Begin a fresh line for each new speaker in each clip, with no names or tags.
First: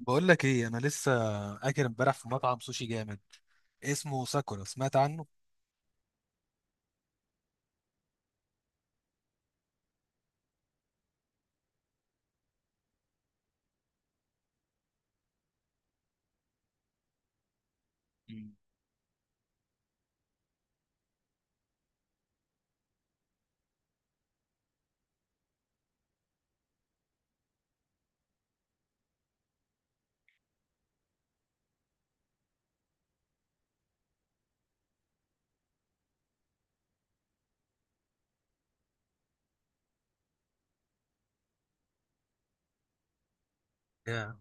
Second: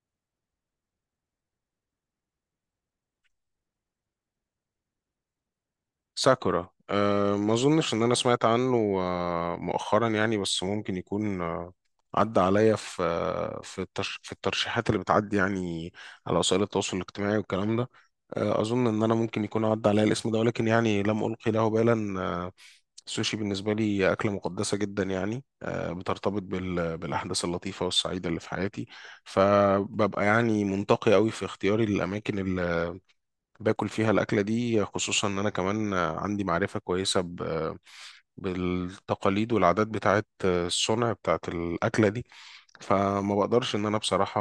بقول لك ايه، انا لسه اكل امبارح في مطعم سوشي جامد اسمه ساكورا. سمعت عنه؟
ساكورا. ما اظنش ان انا سمعت عنه، مؤخرا يعني، بس ممكن يكون عدى عليا في الترشيحات اللي بتعدي يعني على وسائل التواصل الاجتماعي والكلام ده. اظن ان انا ممكن يكون عدى عليا الاسم ده، ولكن يعني لم القي له بالا. السوشي بالنسبه لي اكله مقدسه جدا يعني، بترتبط بالاحداث اللطيفه والسعيده اللي في حياتي، فببقى يعني منتقي قوي في اختياري للاماكن باكل فيها الأكلة دي، خصوصا إن أنا كمان عندي معرفة كويسة بالتقاليد والعادات بتاعت الصنع بتاعت الأكلة دي. فما بقدرش إن أنا
يا
بصراحة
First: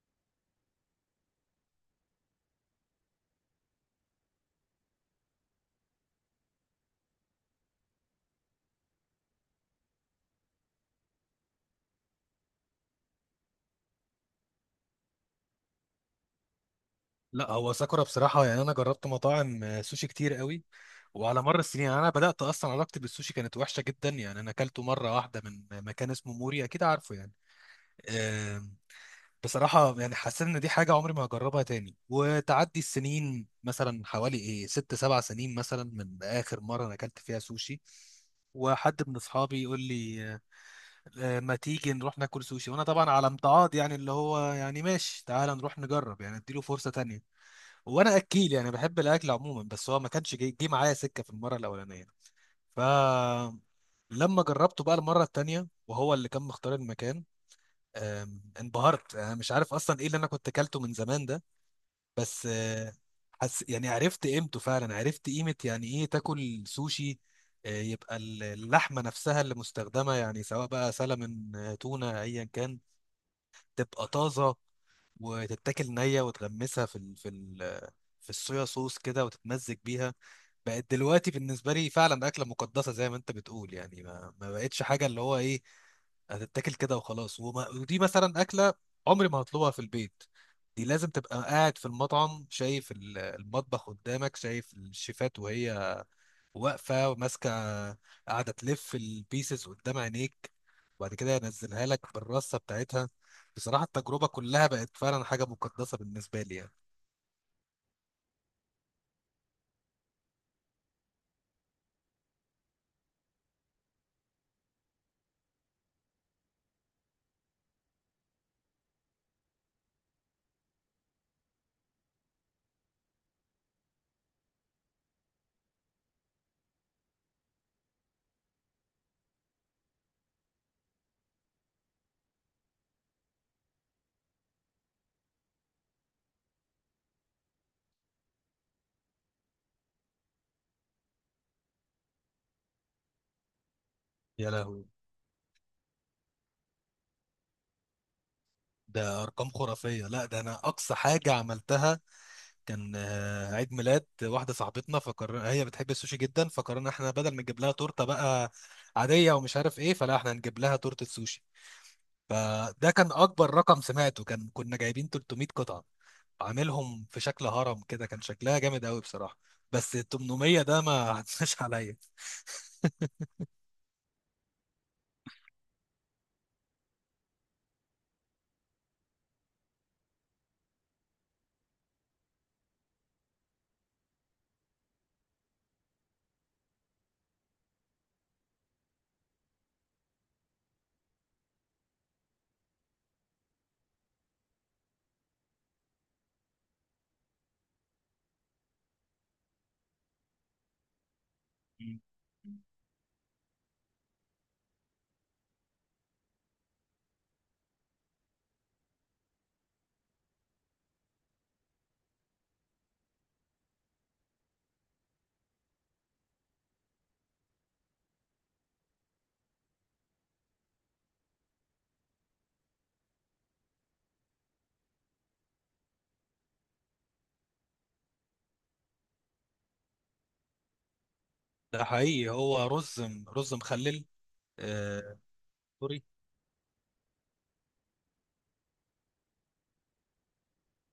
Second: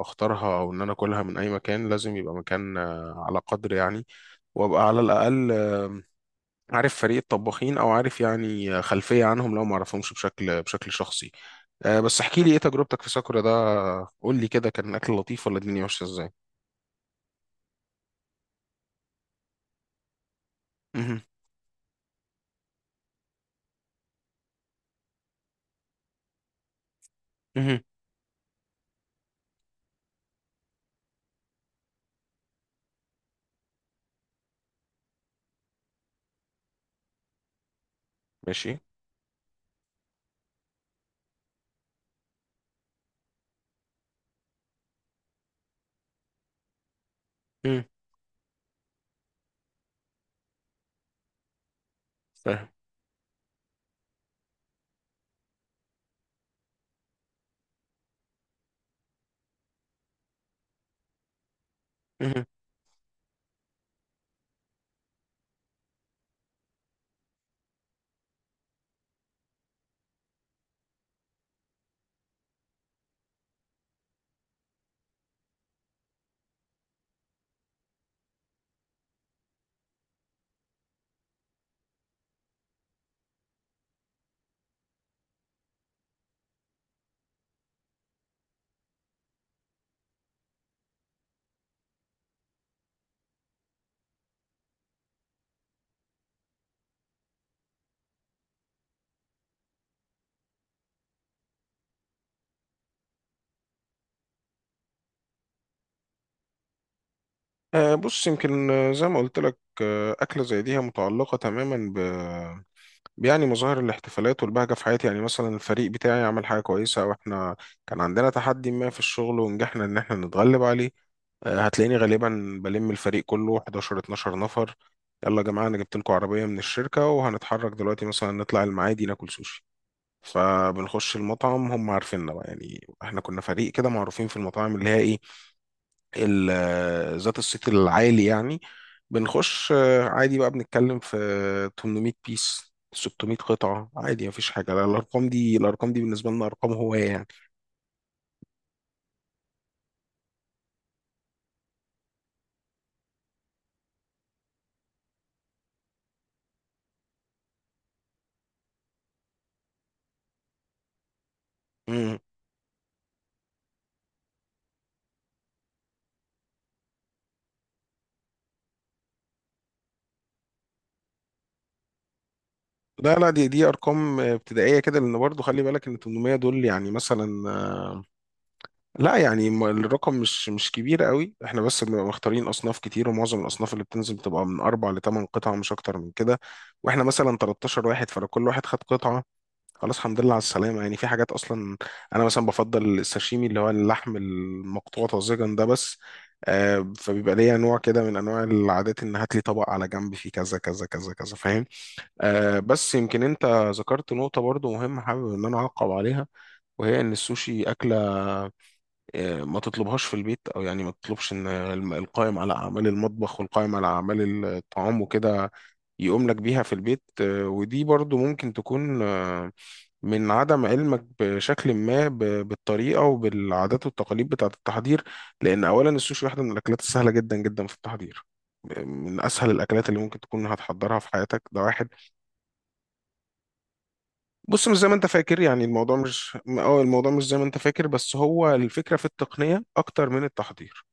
أختارها أو إن أنا أكلها من أي مكان، لازم يبقى مكان على قدر يعني، وأبقى على الأقل عارف فريق الطباخين، أو عارف يعني خلفية عنهم لو ما أعرفهمش بشكل شخصي. بس احكي لي إيه تجربتك في ساكورا ده، قول لي كده، كان الأكل لطيف ولا الدنيا ماشية إزاي؟
لا، هو ساكورا بصراحه يعني انا جربت مطاعم سوشي كتير قوي
مهم.
وعلى مر السنين. يعني انا بدات، اصلا علاقتي بالسوشي كانت وحشه جدا، يعني انا اكلته مره واحده من مكان اسمه موري، اكيد عارفه يعني.
مهم.
آم، بصراحه يعني حسيت ان دي حاجه عمري ما هجربها تاني، وتعدي السنين مثلا حوالي ايه ست سبع سنين مثلا من اخر مره انا اكلت فيها سوشي.
ماشي.
وحد من اصحابي يقول لي ما تيجي نروح ناكل سوشي، وانا طبعا على امتعاض يعني، اللي هو يعني ماشي تعال نروح نجرب يعني، اديله فرصة تانية.
مهم.
وانا اكيل يعني، بحب الاكل عموما، بس هو ما كانش جاي، جه معايا سكة في المرة الاولانية.
فاهم.
ف لما جربته بقى المرة التانية وهو اللي كان مختار المكان، انبهرت. انا مش عارف اصلا ايه اللي انا كنت اكلته من زمان ده، بس حس يعني، عرفت قيمته فعلا، عرفت قيمة يعني ايه تاكل سوشي. يبقى اللحمة نفسها اللي مستخدمة يعني، سواء بقى سلمون تونة ايا كان، تبقى طازه وتتاكل نيه، وتغمسها في ال في ال في الصويا صوص كده وتتمزج بيها. بقت دلوقتي بالنسبه لي فعلا اكله مقدسه زي ما انت بتقول، يعني ما بقتش حاجه اللي هو ايه، هتتاكل كده وخلاص. وما ودي مثلا اكله عمري ما هطلبها في البيت. دي لازم تبقى قاعد في المطعم، شايف المطبخ قدامك، شايف الشيفات وهي واقفه وماسكه، قاعده تلف البيسز قدام عينيك، وبعد كده ينزلها لك بالرصه بتاعتها. بصراحه التجربه كلها بقت فعلا حاجه مقدسه بالنسبه لي يعني.
بص، يمكن زي ما قلت لك، أكلة زي دي هي متعلقة تماما ب يعني مظاهر الاحتفالات والبهجة في حياتي. يعني مثلا الفريق بتاعي عمل حاجة كويسة، أو إحنا كان عندنا تحدي ما في الشغل ونجحنا إن إحنا نتغلب عليه، هتلاقيني غالبا بلم الفريق كله 11 12 نفر. يلا يا جماعة، أنا جبت لكم عربية من الشركة وهنتحرك دلوقتي مثلا نطلع المعادي ناكل سوشي. فبنخش المطعم، هم عارفيننا بقى، يعني إحنا كنا فريق كده معروفين في المطاعم اللي هي إيه ذات الصيت العالي يعني. بنخش عادي بقى، بنتكلم في 800 بيس 600 قطعة، عادي، مفيش
يا
حاجة، لا
لهوي،
الأرقام دي بالنسبة لنا أرقام هواية يعني.
ده ارقام خرافيه. لا، ده انا اقصى حاجه عملتها كان عيد ميلاد واحده صاحبتنا، فقرر، هي بتحب السوشي جدا، فقررنا احنا بدل ما نجيب لها تورته بقى عاديه ومش عارف ايه، فلا احنا هنجيب لها تورته سوشي.
مم.
فده كان اكبر رقم سمعته، كان كنا جايبين 300 قطعه، عاملهم في شكل هرم كده، كان شكلها جامد قوي بصراحة. بس ال 800 ده ما عدناش عليا.
لا لا، دي أرقام ابتدائية كده، لأن برضو خلي بالك إن 800 دول يعني مثلا، لا يعني الرقم مش كبير قوي، إحنا بس بنبقى مختارين أصناف كتير، ومعظم الأصناف اللي بتنزل بتبقى من أربع لثمان قطع، مش أكتر من كده. وإحنا مثلا 13 واحد، فلو كل واحد خد قطعة خلاص، الحمد لله على السلامة يعني. في حاجات أصلا أنا مثلا بفضل الساشيمي، اللي هو اللحم المقطوع طازجا ده بس. فبيبقى ليا نوع كده من أنواع العادات، إن هات لي طبق على جنب فيه كذا كذا كذا كذا، فاهم. بس يمكن أنت ذكرت نقطة برضو مهمة، حابب إن أنا أعقب عليها، وهي إن السوشي أكلة ما تطلبهاش في البيت، أو يعني ما تطلبش إن القائم على أعمال المطبخ والقائم على أعمال الطعام وكده يقوم لك بيها في البيت. ودي برضو ممكن تكون من عدم علمك بشكل ما بالطريقة وبالعادات والتقاليد بتاعة التحضير، لأن أولا السوشي واحدة من الأكلات السهلة جدا جدا في التحضير، من أسهل الأكلات اللي ممكن تكون هتحضرها في حياتك، ده
ده
واحد.
حقيقي، هو رز رز مخلل.
بص، مش زي ما أنت
آه،
فاكر يعني،
سوري.
الموضوع مش زي ما أنت فاكر، بس هو الفكرة في التقنية أكتر من التحضير.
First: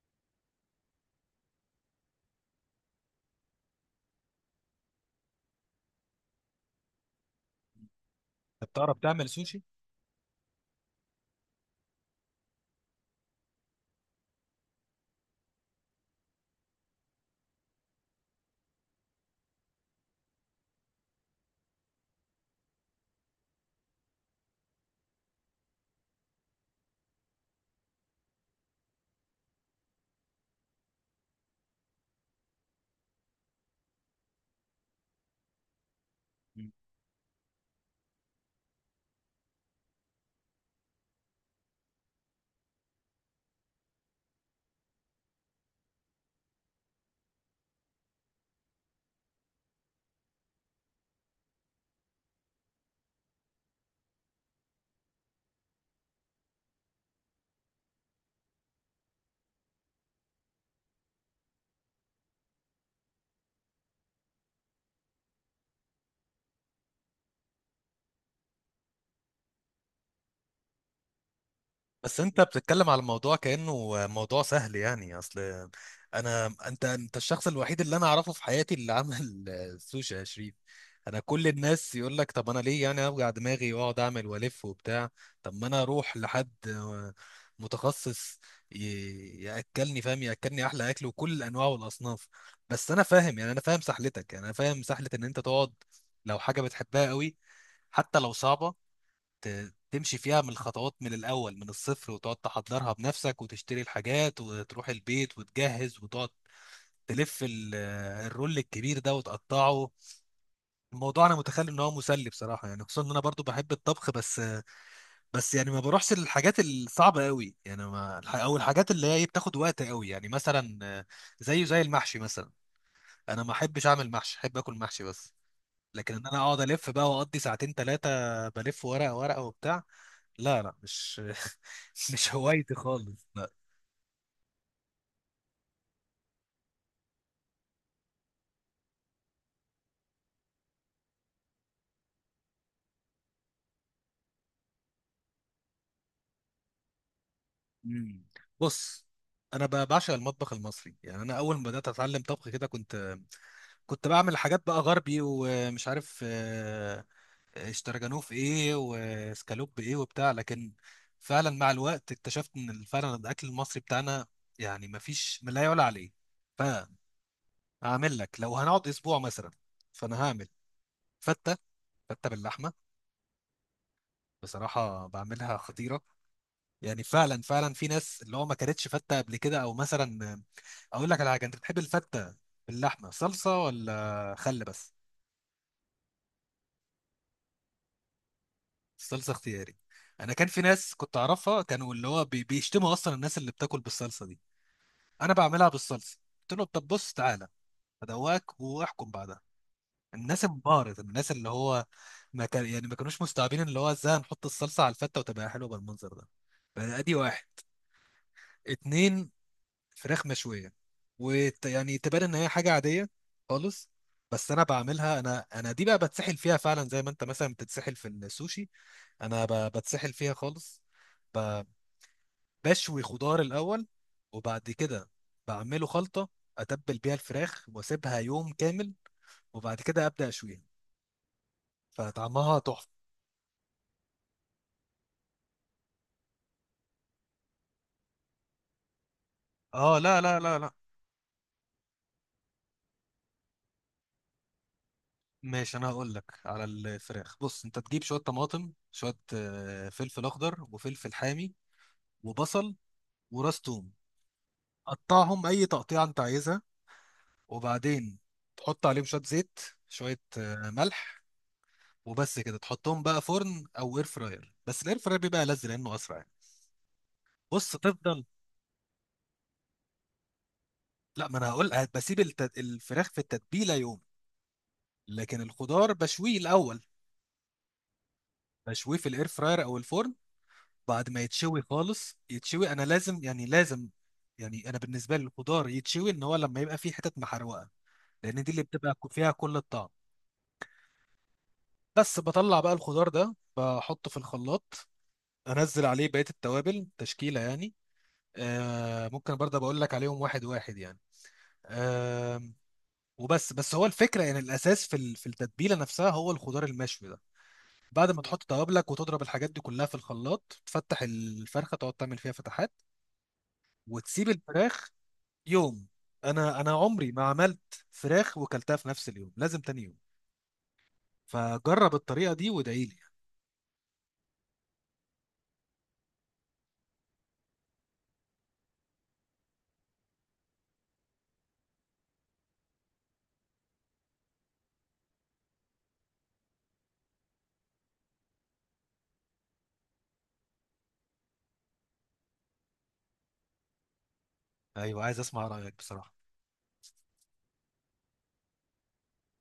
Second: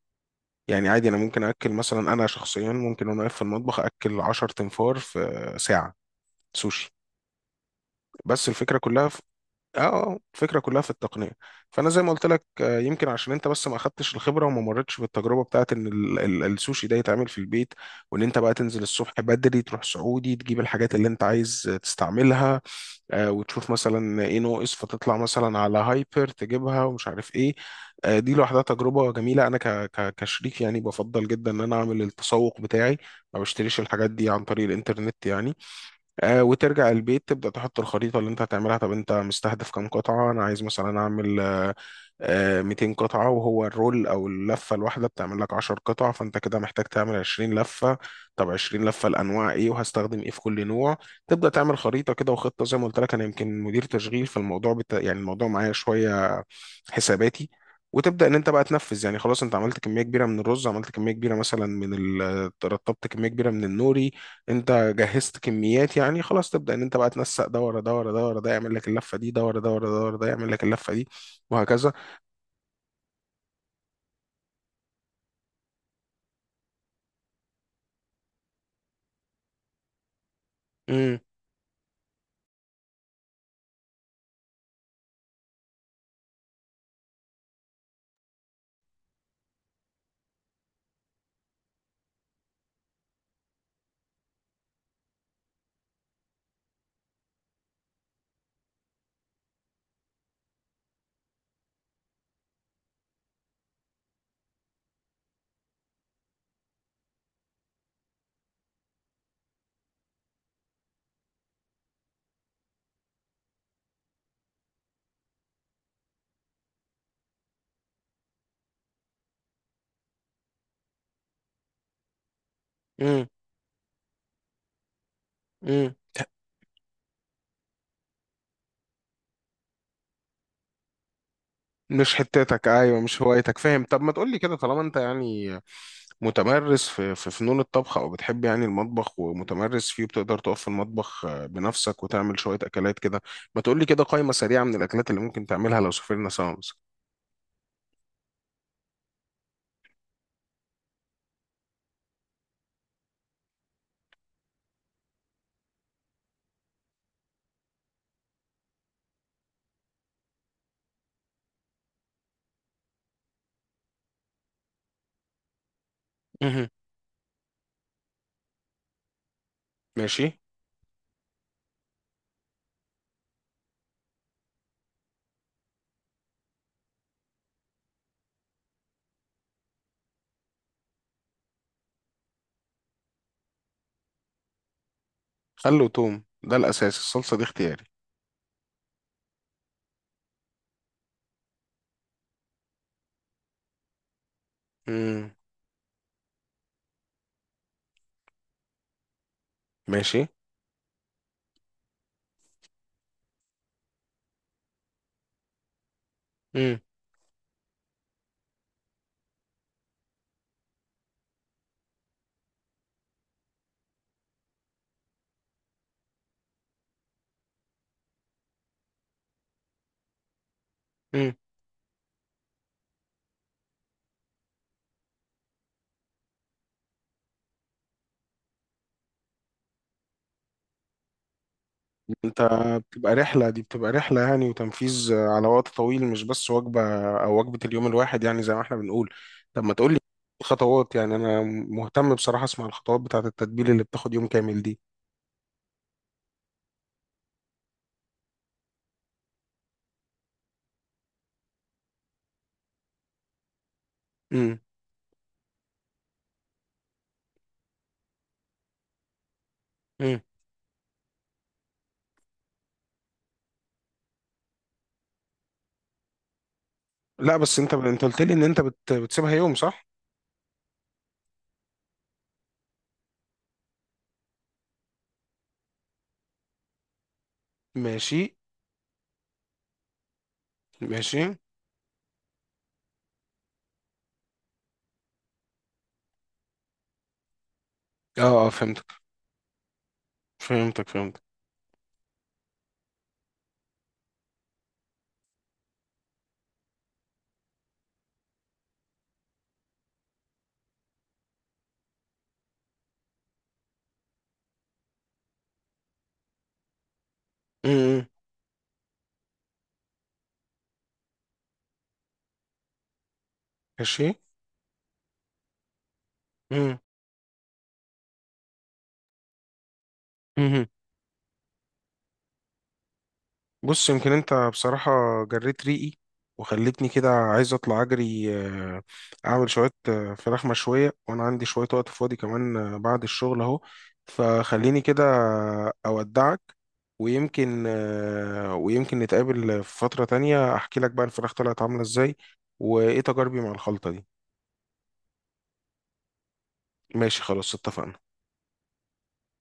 يعني عادي أنا ممكن أكل، مثلا أنا شخصيا ممكن وأنا واقف في المطبخ أكل 10 تنفار في ساعة سوشي. بس
طب
الفكرة
تعرف
كلها في
تعمل سوشي؟
اه آه، الفكره كلها في التقنيه. فانا زي ما قلت لك، يمكن عشان انت بس ما اخدتش الخبره وما مرتش بالتجربه بتاعت ان السوشي ده يتعمل في البيت، وان انت بقى تنزل الصبح بدري تروح سعودي تجيب الحاجات اللي انت عايز تستعملها، وتشوف مثلا ايه ناقص فتطلع مثلا على هايبر تجيبها، ومش عارف ايه. دي لوحدها تجربه جميله، انا ك ك كشريك يعني بفضل جدا ان انا اعمل التسوق بتاعي، ما بشتريش الحاجات دي عن طريق الانترنت يعني. وترجع البيت تبدأ تحط الخريطة اللي انت هتعملها، طب انت مستهدف كام قطعة؟ انا عايز مثلا اعمل 200 قطعة، وهو الرول أو اللفة الواحدة بتعمل لك 10 قطع، فأنت كده محتاج تعمل 20 لفة. طب 20 لفة الأنواع إيه وهستخدم إيه في كل نوع؟ تبدأ تعمل خريطة كده وخطة، زي ما قلت لك أنا يمكن مدير تشغيل فالموضوع يعني الموضوع معايا شوية حساباتي. وتبدا ان انت بقى تنفذ، يعني خلاص انت عملت كميه كبيره من الرز، عملت كميه كبيره مثلا رطبت كميه كبيره من النوري، انت جهزت كميات يعني خلاص. تبدا ان انت بقى تنسق ده ورا ده ورا ده ورا ده يعمل لك اللفه دي، ده ورا ده ورا ده ورا ده يعمل لك اللفه دي، وهكذا.
بس انت بتتكلم على الموضوع كأنه موضوع سهل، يعني اصل انا، انت الشخص الوحيد اللي انا اعرفه في حياتي اللي عمل سوشي يا شريف.
امم.
انا كل الناس يقول لك طب انا ليه يعني اوجع دماغي واقعد اعمل والف وبتاع؟ طب ما انا اروح لحد متخصص، ياكلني، فاهم، ياكلني احلى اكل وكل الانواع والاصناف. بس انا فاهم يعني، انا فاهم سحلتك، يعني انا فاهم سحلة ان انت تقعد، لو حاجة بتحبها قوي حتى لو صعبة، تمشي فيها من الخطوات من الأول من الصفر، وتقعد تحضرها بنفسك وتشتري الحاجات وتروح البيت وتجهز، وتقعد تلف الرول الكبير ده وتقطعه. الموضوع انا متخيل ان هو مسلي بصراحه يعني، خصوصا ان انا برضو بحب الطبخ. بس يعني ما بروحش للحاجات الصعبه قوي، يعني ما او الحاجات اللي هي بتاخد وقت قوي يعني، مثلا زيه زي المحشي مثلا.
امم.
انا ما احبش اعمل محشي، احب اكل محشي بس.
امم.
لكن ان انا اقعد الف بقى واقضي ساعتين ثلاثه بلف ورقه ورقه وبتاع، لا مش
مش
مش
حتتك،
هوايتي
ايوه، مش
خالص، لا.
هوايتك، فاهم. طب ما تقولي كده، طالما انت يعني متمرس في فنون الطبخ، او بتحب يعني المطبخ ومتمرس فيه، بتقدر تقف في المطبخ بنفسك وتعمل شويه اكلات كده، ما تقولي كده قائمه سريعه من الاكلات اللي ممكن تعملها لو سافرنا سوا مثلا.
مم. بص، انا بعشق المطبخ المصري، يعني انا اول ما بدات اتعلم طبخ كده، كنت بعمل حاجات بقى غربي ومش عارف اشتراجانوف ايه وسكالوب ايه وبتاع، لكن فعلا مع الوقت اكتشفت ان فعلا الاكل المصري بتاعنا يعني ما فيش ما لا يعلى عليه.
مهم.
فهعمل لك، لو هنقعد اسبوع مثلا، فانا
ماشي.
هعمل فته، فته باللحمه، بصراحه بعملها خطيره. يعني فعلا فعلا في ناس اللي هو ما كانتش فته قبل كده، او مثلا اقول لك على حاجه، انت بتحب الفته باللحمه صلصه ولا خل بس؟
خل وتوم ده الاساس، الصلصه دي اختياري.
الصلصه اختياري. انا كان في ناس كنت اعرفها كانوا اللي هو بيشتموا اصلا الناس اللي بتاكل بالصلصه دي.
امم.
انا بعملها بالصلصه، قلت له طب بص تعالى ادواك واحكم بعدها.
ماشي.
الناس انبهرت، الناس اللي هو ما كان يعني ما كانوش مستوعبين اللي هو ازاي هنحط الصلصه على الفته وتبقى حلوه بالمنظر ده.
امم.
فادي واحد. اتنين، فراخ مشويه، ويعني تبان ان هي حاجه عاديه خالص، بس انا بعملها، انا دي بقى بتسحل فيها فعلا، زي ما انت مثلا بتتسحل في السوشي، انا بتسحل فيها خالص. ب- بشوي خضار الاول، وبعد كده بعمله خلطه، اتبل بيها الفراخ واسيبها يوم كامل، وبعد كده ابدا اشويها،
انت
فطعمها تحفه.
بتبقى رحلة دي بتبقى رحلة يعني، وتنفيذ على وقت طويل، مش بس وجبة او وجبة اليوم الواحد يعني، زي ما احنا بنقول. طب ما تقولي
اه، لا.
خطوات يعني، انا مهتم بصراحة اسمع الخطوات بتاعة التتبيل اللي بتاخد يوم كامل دي.
ماشي، انا هقول لك على الفراخ. بص، انت تجيب شويه طماطم، شويه فلفل اخضر وفلفل حامي وبصل وراس توم،
امم.
قطعهم اي تقطيعه انت عايزها. وبعدين تحط عليهم شويه زيت، شويه
امم.
ملح، وبس كده تحطهم بقى فرن او اير فراير، بس الاير فراير بيبقى لذ لانه اسرع يعني.
لا بس انت،
بص
قلت
تفضل.
لي ان انت بتسيبها يوم، صح.
لا ما انا هقول بسيب الفراخ في التتبيله يوم، لكن الخضار بشويه الاول،
ماشي.
بشويه في الاير فراير او الفرن. بعد
ماشي.
ما يتشوي خالص، يتشوي، انا لازم يعني لازم يعني، انا بالنسبه لي الخضار يتشوي ان هو لما يبقى فيه حتت محروقه،
اه.
لان
اه.
دي اللي
فهمتك.
بتبقى فيها كل الطعم.
فهمتك. فهمتك.
بس بطلع بقى الخضار ده بحطه في الخلاط، انزل عليه بقيه التوابل تشكيله يعني، آه، ممكن برضه بقول لك عليهم واحد واحد يعني، آه. وبس هو الفكره يعني، الاساس في التتبيله نفسها هو الخضار المشوي ده.
امم.
بعد ما تحط توابلك وتضرب الحاجات دي كلها في الخلاط، تفتح الفرخه تقعد تعمل فيها فتحات،
ماشي.
وتسيب الفراخ يوم. انا عمري ما عملت فراخ وكلتها في نفس اليوم، لازم تاني يوم.
امم.
فجرب الطريقه دي وادعي لي.
بص، يمكن انت بصراحة جريت ريقي، وخلتني كده عايز اطلع اجري، اعمل شوية فراخ مشوية، وانا عندي شوية وقت فاضي كمان بعد الشغل اهو. فخليني كده اودعك، ويمكن نتقابل في فترة تانية، احكي لك بقى الفراخ طلعت عاملة ازاي، وايه تجاربي مع الخلطة دي.
ايوه عايز اسمع رايك بصراحه.
ماشي، خلاص، اتفقنا.